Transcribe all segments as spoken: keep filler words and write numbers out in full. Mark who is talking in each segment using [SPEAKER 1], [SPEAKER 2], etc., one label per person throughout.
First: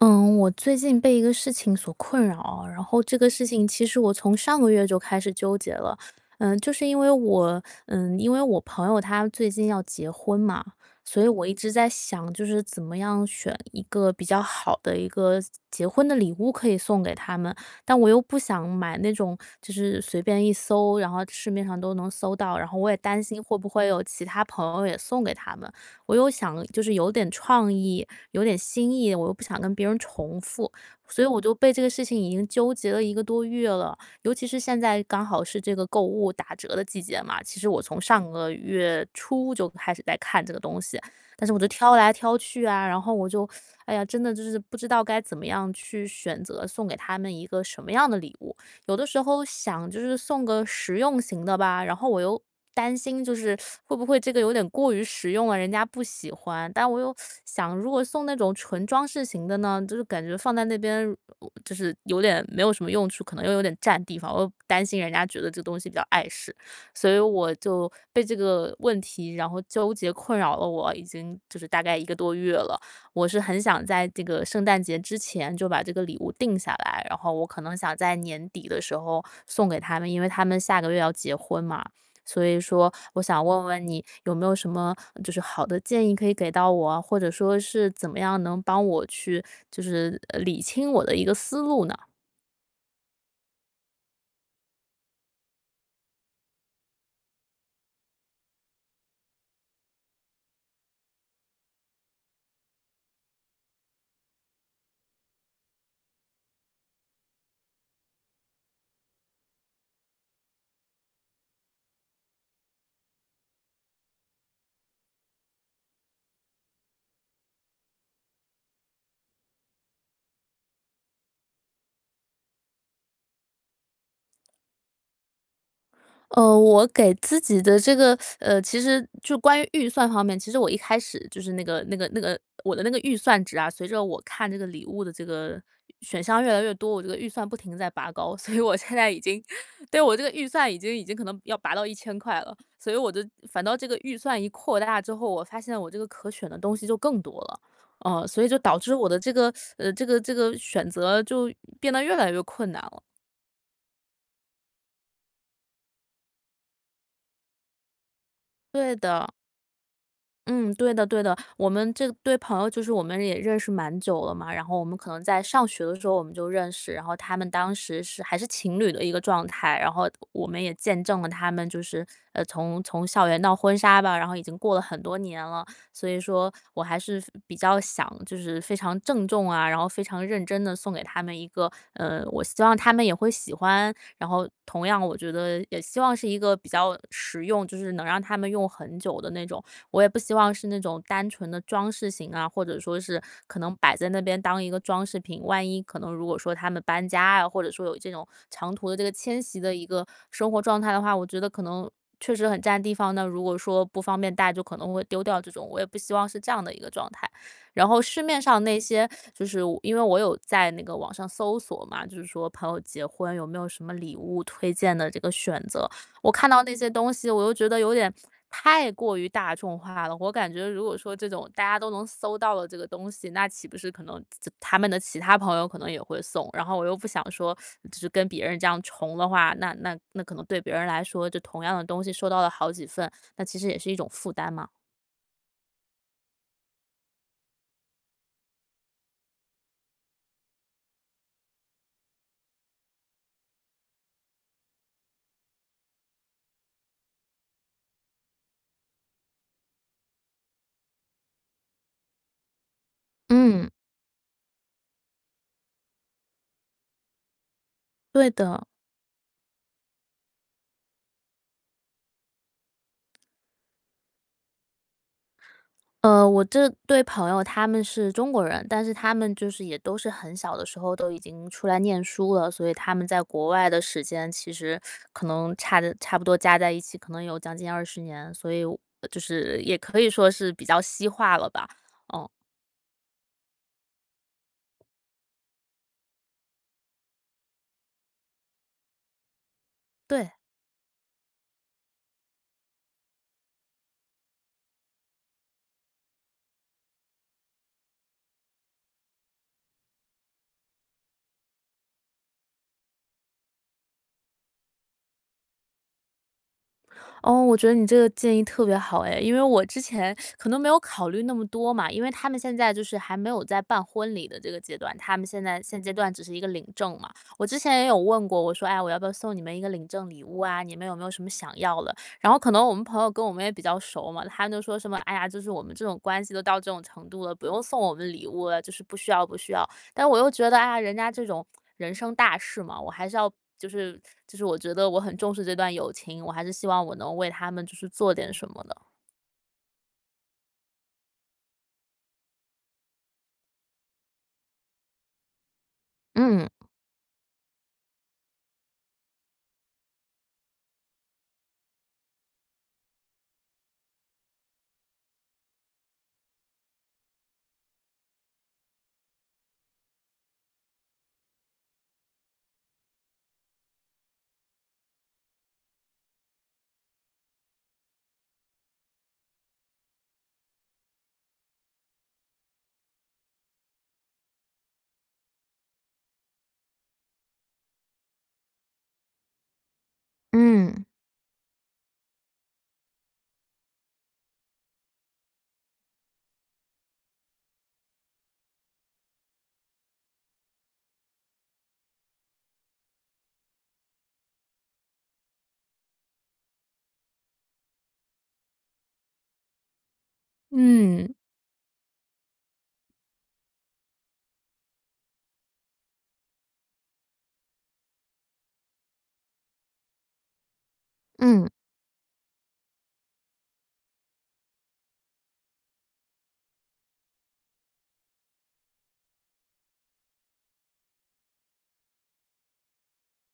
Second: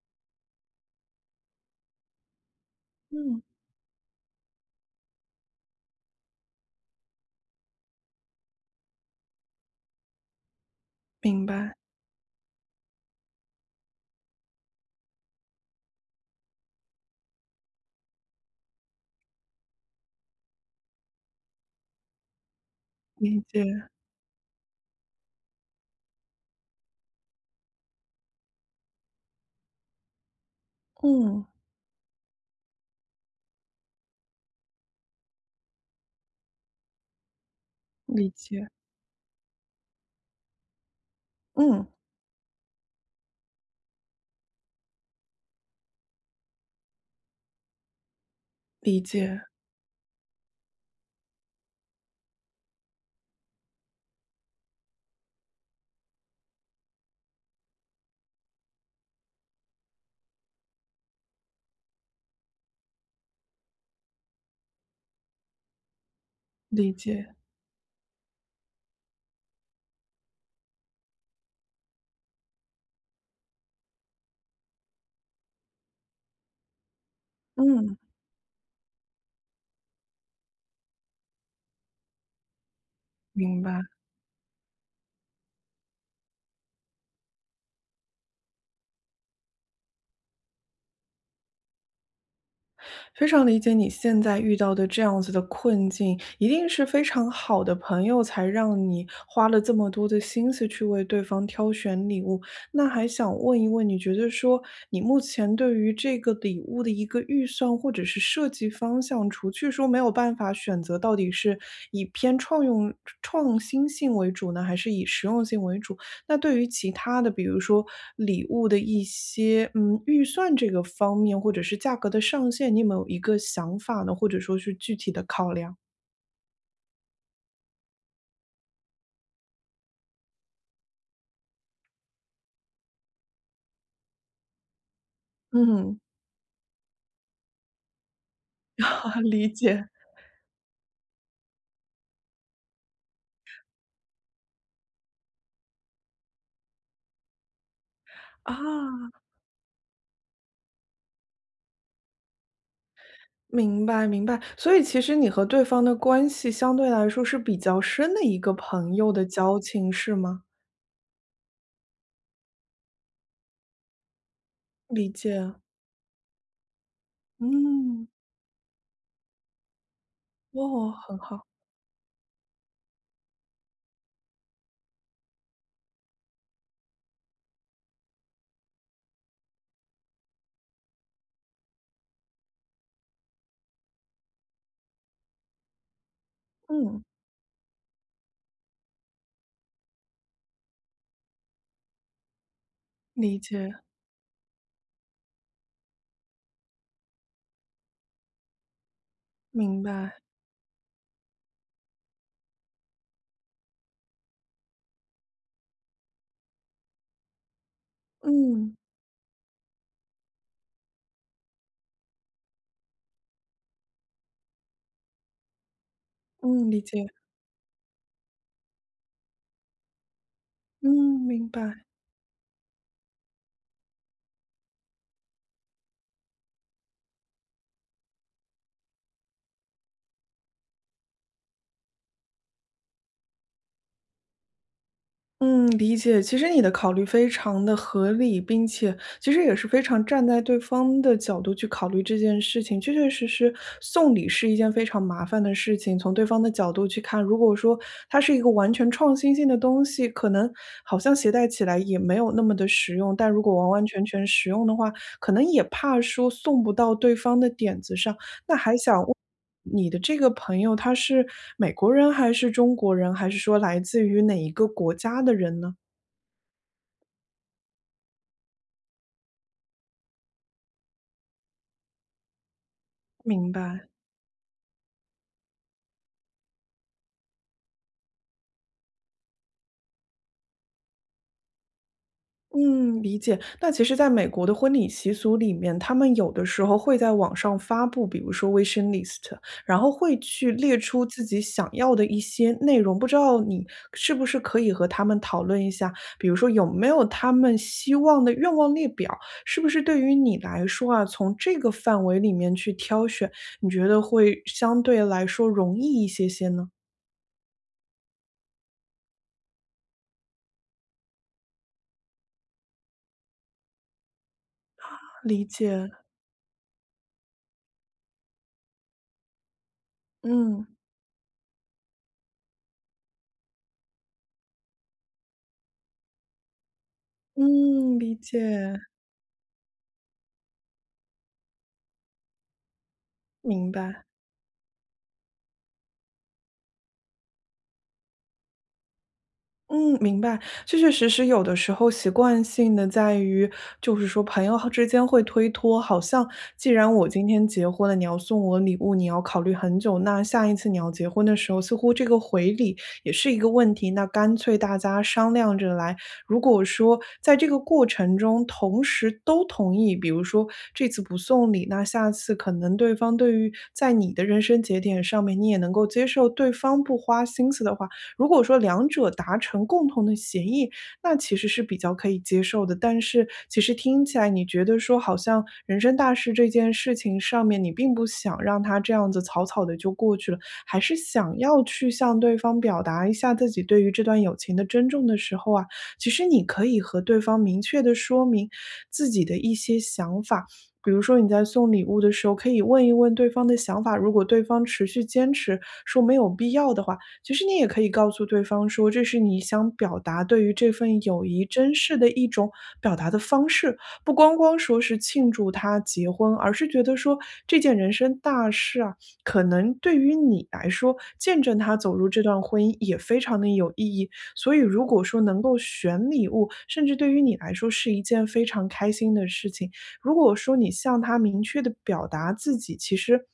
[SPEAKER 1] 嗯，我最近被一个事情所困扰，然后这个
[SPEAKER 2] 嗯，
[SPEAKER 1] 事情其实我从上个月就开始纠结了。嗯，就是因为我，嗯，因为我朋友他最近要结婚嘛，所以
[SPEAKER 2] 明
[SPEAKER 1] 我一直
[SPEAKER 2] 白，
[SPEAKER 1] 在想，就是怎么样选一个比较好的一个结婚的礼物可以送给他们，但我又不想买那种就是随便一搜，然后市面上都能搜到，然后我也担心
[SPEAKER 2] 理
[SPEAKER 1] 会
[SPEAKER 2] 解，
[SPEAKER 1] 不会有其他朋友也送给他们，我又想就是有点创意。有点新意，我又不想跟别人重复，所以我
[SPEAKER 2] 嗯，
[SPEAKER 1] 就被这个事情已经纠结了一个多月了。尤其是现在刚好是这个购物打折的季节嘛，其实我从上
[SPEAKER 2] 理
[SPEAKER 1] 个
[SPEAKER 2] 解，
[SPEAKER 1] 月初就开始在看这个东西，但是我就
[SPEAKER 2] 嗯，
[SPEAKER 1] 挑来挑去啊，然后我就，哎呀，真的就是不知道该怎么样去选择送给他们一个什么样的礼物。有
[SPEAKER 2] 理
[SPEAKER 1] 的时
[SPEAKER 2] 解，
[SPEAKER 1] 候想就是送个实用型的吧，然后我又担心就是会不会这个有点过于实用了，人家不喜欢。但我又想，如果送那种纯装饰型的呢，就是感觉放在那边，呃就是有点没有什么用处，可能又有点占地方，我又担心人家觉得这个东西比较碍事，
[SPEAKER 2] 理
[SPEAKER 1] 所以
[SPEAKER 2] 解，
[SPEAKER 1] 我就被这个问题然后纠结困扰了我已经就是大概一个多月了。我是很想在这个圣诞节之前就把这个礼物定下来，然后我可能想
[SPEAKER 2] 嗯，
[SPEAKER 1] 在年底的时候送给他们，因为他们下个月要结婚嘛，所以说我想
[SPEAKER 2] 明
[SPEAKER 1] 问
[SPEAKER 2] 白。
[SPEAKER 1] 问你有没有什么就是好的建议可以给到我啊或者说是怎么样能帮我去就是呃理清我的一个思路呢？
[SPEAKER 2] 非常理解你现在遇到的这样子的困境，一定是非常好的朋友才让你花了这么多的心思去为对方挑选礼物。那还想问一问，你觉得说你目前对于这个礼物的一个预算或者是设计方向，除去说没有办法选择到底是以偏创用创新性为主呢，还是以实用性为主？那对于其他的，比如说礼物的一些，嗯，预算这个方面，或者是价格的上限，你有没有一个想法呢？或者说是具体的考量？
[SPEAKER 1] 呃，我给自己的这个，呃，其实就关于预算方面，其实我一开始就是那个那个那个我的那个预算值啊，随着我看这个礼物的这个
[SPEAKER 2] 嗯，
[SPEAKER 1] 选项越来越多，我这个预算不停地在拔高，所以我 现在
[SPEAKER 2] 啊，
[SPEAKER 1] 已经
[SPEAKER 2] 理 解。
[SPEAKER 1] 对，我这个预算已经已经可能要拔到一千块了，所以我就反倒这个预算一扩大之后，我发现我这个可选的东西就更多了。呃，所以
[SPEAKER 2] 啊，
[SPEAKER 1] 就导致我的这个，呃，这个这个选择就变得越来越困难了。
[SPEAKER 2] 明白明白。所以其实你和对方的关系相对来说是比较深的一个
[SPEAKER 1] 对
[SPEAKER 2] 朋友的
[SPEAKER 1] 的。
[SPEAKER 2] 交情，是吗？
[SPEAKER 1] 嗯，对的对的，我们这对朋友就是我们也认识蛮久了嘛，然后我们可
[SPEAKER 2] 理
[SPEAKER 1] 能在
[SPEAKER 2] 解。
[SPEAKER 1] 上学的时候我们就认识，然后他们当时
[SPEAKER 2] 嗯，
[SPEAKER 1] 是还是情侣的一个状态，然后我们也
[SPEAKER 2] 哦，
[SPEAKER 1] 见
[SPEAKER 2] 很
[SPEAKER 1] 证了
[SPEAKER 2] 好。
[SPEAKER 1] 他们就是呃从从校园到婚纱吧，然后已经过了很多年了，所以说我还是比较想就是非常郑重啊，然后非常认真的送给他们一个呃，我希望他们也会喜欢，然后同样我觉得也希望是一个比较
[SPEAKER 2] 嗯，
[SPEAKER 1] 实用，就是能让他们用很久的那种。我也不希望是那种单纯的装饰型啊，或者说是
[SPEAKER 2] 理
[SPEAKER 1] 可
[SPEAKER 2] 解，
[SPEAKER 1] 能摆在那边当一个装饰品。万一可能如果说他们搬家啊，或者说有这种长途的这个迁徙的
[SPEAKER 2] 明
[SPEAKER 1] 一个
[SPEAKER 2] 白。
[SPEAKER 1] 生活状态的话，我觉得可能确实很占地方。那如果说不方便带，就可能会丢掉这种，我也不希望是这样的一个状态。然后市面上
[SPEAKER 2] 嗯，
[SPEAKER 1] 那些，就是我因为我有在那个网上搜索嘛，就是说朋友结婚有没有什么礼物推荐的这个选择。我看到
[SPEAKER 2] 嗯，
[SPEAKER 1] 那
[SPEAKER 2] 理
[SPEAKER 1] 些
[SPEAKER 2] 解。
[SPEAKER 1] 东西，我又觉得有点太过于大众化了。我感觉如果说
[SPEAKER 2] 嗯，
[SPEAKER 1] 这
[SPEAKER 2] 明
[SPEAKER 1] 种大家
[SPEAKER 2] 白。
[SPEAKER 1] 都能搜到的这个东西，那岂不是可能这他们的其他朋友可能也会送？然后我又不想说，就是跟别人这样重的话，那那那可能对别人来说，就同样的东西收到了好几份，那其实也是一种负担嘛。
[SPEAKER 2] 嗯，理解。其实你的考虑非常的合理，并且其实也是非常站在对方的角度去考虑这件事情。确确实实，送礼是一件非常麻烦的事情。从对方的角度去看，如果说它是一个完全创新性的东西，可能好像携带起来也没有那么的实用。但如果
[SPEAKER 1] 嗯。
[SPEAKER 2] 完完全全实用的话，可能也怕说送不到对方的点子上。
[SPEAKER 1] 对的。
[SPEAKER 2] 你的这个朋友他是美国人还是中国人，还是说来自于哪一个国家的人呢？
[SPEAKER 1] 呃，我这对朋友他们是中国人，但是他们就是也都是很小的时候都已经出来念书了，所以他们在国
[SPEAKER 2] 明
[SPEAKER 1] 外的
[SPEAKER 2] 白。
[SPEAKER 1] 时间其实可能差的差不多加在一起，可能有将近二十年，所以我就是也可以说是比较西化了吧。哦，
[SPEAKER 2] 嗯，理解。那其实，在美国的婚礼习俗里面，他们有的时候会在网上发布，比如说 wish list，然后会
[SPEAKER 1] 对。
[SPEAKER 2] 去列出自己想要的一些内容。不知道你是不是可以和他们讨论一下，比如说有没有他们希望的愿望列表，是不是对于你来说啊，从这个范围里面去挑选，你觉得会相对来说容易一些些呢？
[SPEAKER 1] 哦，我觉得你这个建议特别好哎，因为我之前可能没有考虑那么多嘛，因为他们现在就是还没有在办婚礼的这个阶段，他们现
[SPEAKER 2] 理
[SPEAKER 1] 在现阶
[SPEAKER 2] 解，
[SPEAKER 1] 段只是一个领证嘛。我之前也有问过，我说，哎，我要不要送你们一个领证礼物啊？
[SPEAKER 2] 嗯
[SPEAKER 1] 你们有没有什么想要的？然后可能我们朋友跟我们也比较熟嘛，他们就说什么，哎呀，就是我们这种关系都到这种程度了，不用送我
[SPEAKER 2] 嗯，
[SPEAKER 1] 们
[SPEAKER 2] 理
[SPEAKER 1] 礼
[SPEAKER 2] 解，
[SPEAKER 1] 物了，就是不需要，不需要。但我又觉得，哎呀，人家这种人生大事嘛，我还是要就
[SPEAKER 2] 明
[SPEAKER 1] 是
[SPEAKER 2] 白。
[SPEAKER 1] 就是我觉得我很重视这段友情，我还是希望我能为他们就是做点什么的。
[SPEAKER 2] 嗯，明白。确确实实，有的时候习惯性的在于，就是说朋友之间会推脱，好像
[SPEAKER 1] 嗯
[SPEAKER 2] 既然我今天结婚了，你要送我礼物，你要考虑很久，那下一次你要结婚的时候，似乎这个回礼也是一个问题。那干脆大家商量着来。如果说在这个过程中，同时都同意，比如说这次不送礼，那下次可能对方对于在你的人生节点上面，你也能够接受对方不花心思的话。如果说两者达成共同的协议，那其实是比较可以接受的。但是其实听起来你觉得说好像人生大事这件事情上面，你并不想让它这样子草草的就过去了，还
[SPEAKER 1] 嗯
[SPEAKER 2] 是想要去向对方表达一下自己对于这段友情的珍重的时候啊，其实你可以和对方明确的说明自己的一些想法。比如说你在送礼物的时候，可以问一问对方的想法。如果对方持续坚持说没有必要的话，其实你也可以告诉对方说，这是你想表达对于这份
[SPEAKER 1] 嗯。
[SPEAKER 2] 友谊珍视的一种表达的方式，不光光说是庆祝他结婚，而是觉得说这件人生大事啊，可能对于你来说，见
[SPEAKER 1] 嗯
[SPEAKER 2] 证他走入这段婚姻也非常的有意义。所以，如果说能够选礼物，甚至对于你来说是一件非常开心的事情，如果说你向他明确的表达自己，其实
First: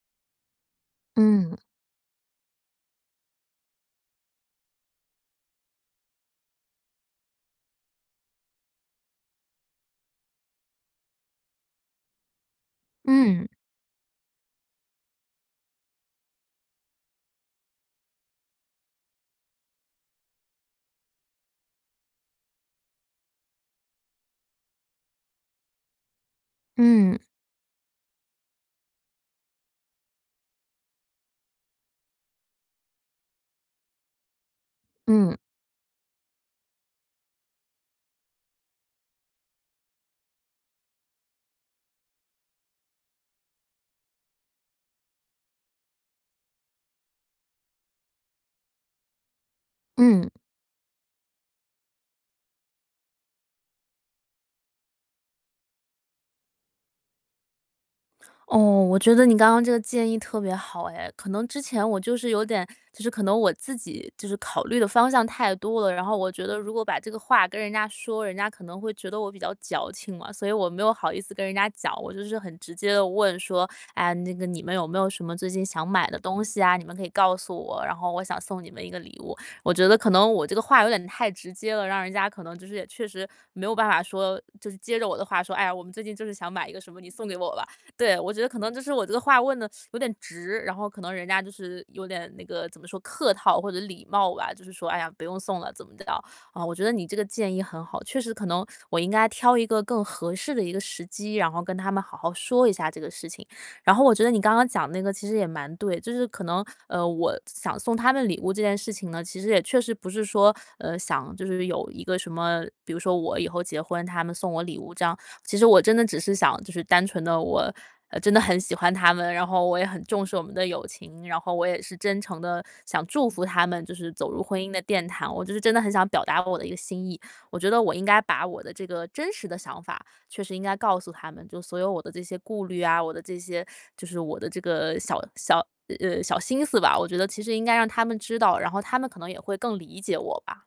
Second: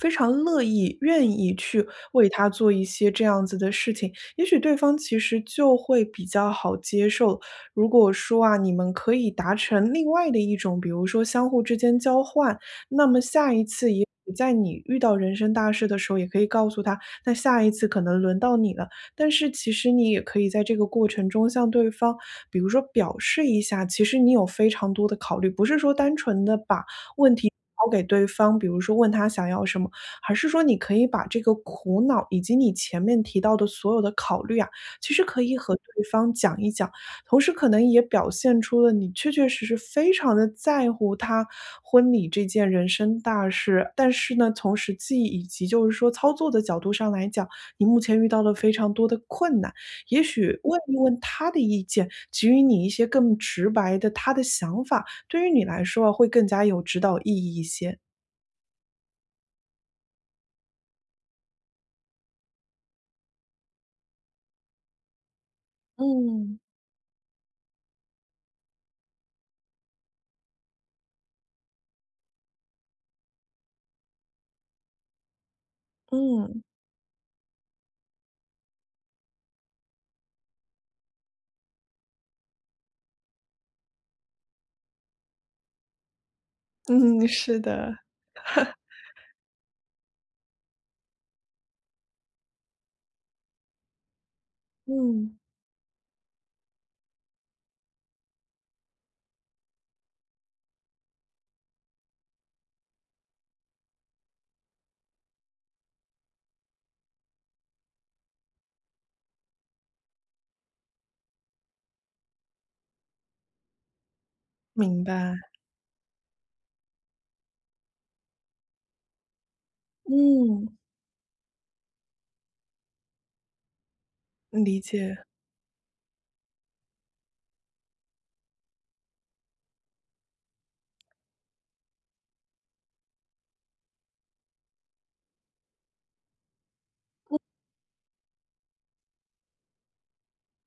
[SPEAKER 2] 非常乐意、愿意
[SPEAKER 1] 嗯
[SPEAKER 2] 去为他做一些这样子的事情，也许对方其实就会比较好接受。如果说啊，你们可以达成另外的一种，比如说相互之间交换，那么
[SPEAKER 1] 嗯
[SPEAKER 2] 下一次也。在你遇到人生大事的时候，也可以告诉他，那下一次可能轮到你了。但是其实你也可以在这个过程中向对方，比如说表示一下，其实你有非常多的考虑，不是说单纯的把
[SPEAKER 1] 嗯
[SPEAKER 2] 问题抛给对方，比如说问他想要什么，还是说你可以把这个苦恼以及你前面提到的所有的考虑啊，其实
[SPEAKER 1] 嗯
[SPEAKER 2] 可以和对方讲一讲，同时可能也表现出了你确确实实非常的在乎他婚礼这件人生大事，但是呢，从实际以及就是说操作的角度上来讲。你目前遇到了非常多的困难，也
[SPEAKER 1] 嗯。
[SPEAKER 2] 许问一问他的意见，给予你一些更直白的他的想法，对于你来说啊会更加有指导意义一些。
[SPEAKER 1] 哦，我觉得你刚刚这个建议特别好哎，可能之前我就是有点，就是可能我自己就是考虑的方向太多了，然后我觉得
[SPEAKER 2] 嗯
[SPEAKER 1] 如果把这个话跟人家说，人家可能会觉得我比较矫情嘛，所以我没有好意思跟人家讲，我就是很直接的问说，哎，那个你们有没有什么最近想买的东西
[SPEAKER 2] 嗯
[SPEAKER 1] 啊？你们可以告诉我，然后我想送你们一个礼物。我觉得可能我这个话有点太直接了，让人家可能就是也确实没有办法说，就是接着我的话说，哎呀，我们最近就是想买一个什么，你送
[SPEAKER 2] 嗯，
[SPEAKER 1] 给我
[SPEAKER 2] 是
[SPEAKER 1] 吧。
[SPEAKER 2] 的，
[SPEAKER 1] 对，我觉得可能就是我这个话问的有点直，然后可能人家就是有点那个怎么说客套或者礼貌吧，就是说，哎呀，不
[SPEAKER 2] 嗯
[SPEAKER 1] 用送了，怎么着啊？我觉得你这个建议很好，确实可能我应该挑一个更合适的一个时机，然后跟他们好好说一下这个事情。然后我觉得你刚刚讲那个其实也蛮对，就是可能呃，我想送他们礼物这件事情呢，其实也确实不是说呃想就是有一个什么，比如说我以后结婚，他们送我礼物
[SPEAKER 2] 明
[SPEAKER 1] 这样。
[SPEAKER 2] 白，
[SPEAKER 1] 其实我真的只是想就是单纯的我。呃，真的很喜欢他们，然后我也很重视我们的
[SPEAKER 2] 嗯。
[SPEAKER 1] 友情，然后我也是真诚的想祝福他们，就是走入婚姻的
[SPEAKER 2] 理
[SPEAKER 1] 殿
[SPEAKER 2] 解。
[SPEAKER 1] 堂。我就是真的很想表达我的一个心意，我觉得我应该把我的这个真实的想法确实应该告诉他们，就所有我的这些顾虑啊，我的这些就是我的这个小小呃，小心思吧，我觉得其实应该让他们知道，然后他们可能也会更理解我吧。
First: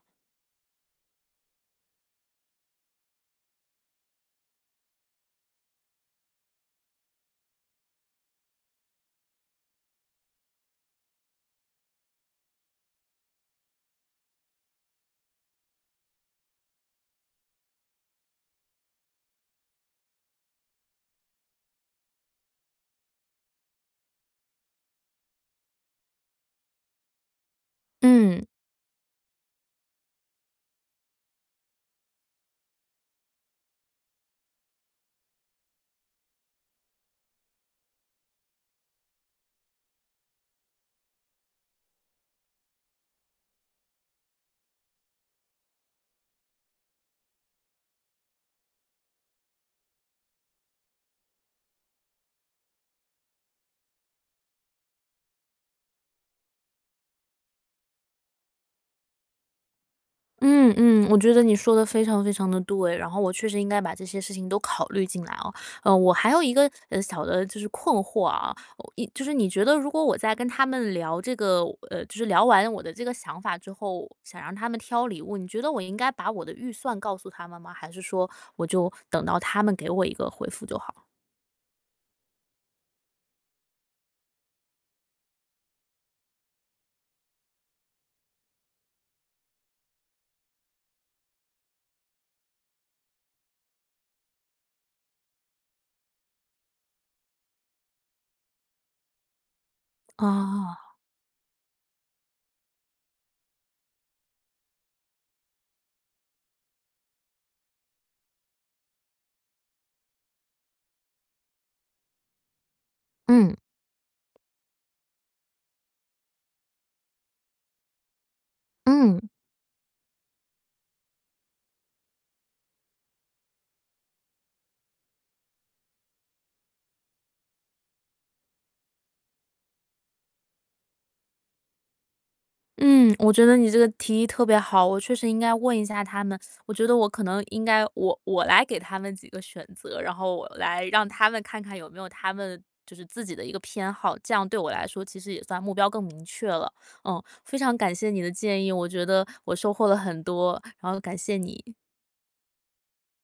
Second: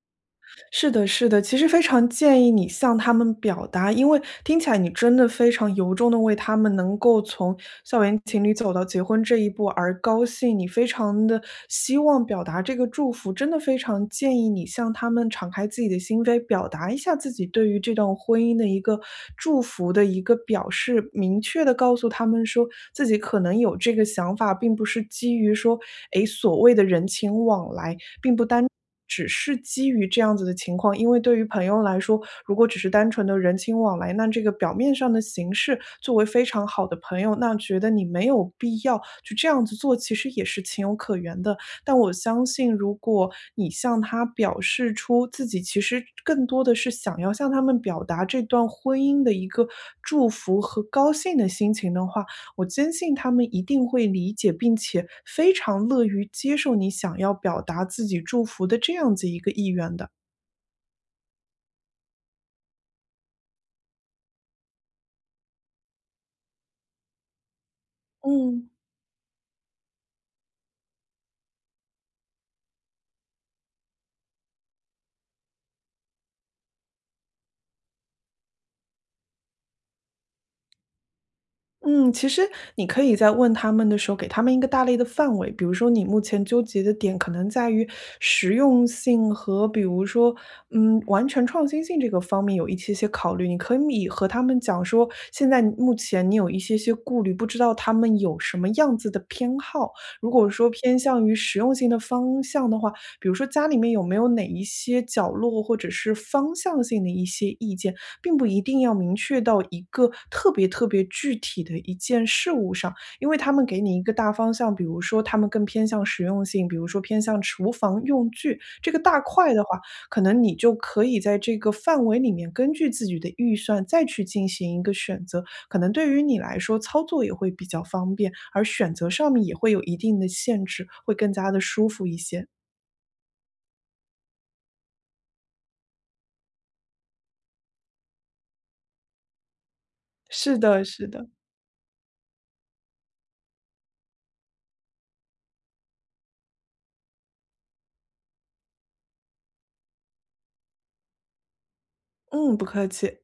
[SPEAKER 2] 是的，是的，其实非常建议你向他们表达，因为听起来你真的非常由衷的为他们能够从校园情侣走到结婚这一步而高兴，你非常的希望表达这个祝福，真的非常建议你向他们敞开自己的心扉，表达一下自己对于这段婚姻的一个祝福的一个表示，明确的告诉他们说自己可能有这个想法，并不是基于说，诶，所谓的人情往来。
[SPEAKER 1] 嗯。
[SPEAKER 2] 只是基于这样子的情况，因为对于朋友来说，如果只是单纯的人情往来，那这个表面上的形式作为非常好的朋友，那觉得你没有必要去这样子做，其实也是情有可原的。但我相信，如果你向他表示出自己其实更多的是想要向他们表达这段婚姻的一个祝福和高兴的心情的话，我坚信他们一定会理解，并且非常乐于接受你想要表达自己祝福的这样子一个意愿的。
[SPEAKER 1] 嗯嗯，我觉得你说的非常非常的对，然后我确实应该把这些事情都考虑进来哦。呃，我还有一个，呃，小的就是困惑啊，
[SPEAKER 2] 嗯。
[SPEAKER 1] 我一就是你觉得如果我在跟他们聊这个呃，就是聊完我的这个想法之后，想让他们挑礼物，你觉得我应该把我的预算告诉他们吗？还是说我就等到他们给我一个回复就好？
[SPEAKER 2] 嗯，其实你可以在问他们的时候，给他们一个大类的范围，比如说你目前纠结的点可能在于实用性和比如说，嗯，完全创新性这个方面有一些些考虑。你可以和他们讲说，现在目前你有一些些顾虑，不知道他们有什么样子的偏好。如果说
[SPEAKER 1] 啊？
[SPEAKER 2] 偏向于实用性的方向的话，比如说家里面有没有哪一些角落或者是方向性的一些意见，并不一定要明确到一个特别特别具体的一件事物上，因为他
[SPEAKER 1] 嗯，
[SPEAKER 2] 们给你一个大方向，比如说他们更偏向实用性，比如说偏向厨房用具这个
[SPEAKER 1] 嗯。
[SPEAKER 2] 大块的话，可能你就可以在这个范围里面，根据自己的预算再去进行一个选择。可能对于你来说，操作也会比较方便，而选择上面也会有一定的限制，会更加的舒服一些。
[SPEAKER 1] 嗯，我觉得你这个提议特别好，我确实应该问一下他们。我觉得我可能应该我我来给他们几个选择，然后我
[SPEAKER 2] 是的，
[SPEAKER 1] 来让
[SPEAKER 2] 是
[SPEAKER 1] 他
[SPEAKER 2] 的，
[SPEAKER 1] 们看看有没有他们就是自己的一个偏好，这样对我来说其实也算目标更明确了。嗯，非常感谢你的建议，我觉得我收获了很多，然后感谢你。
[SPEAKER 2] 嗯，不客气。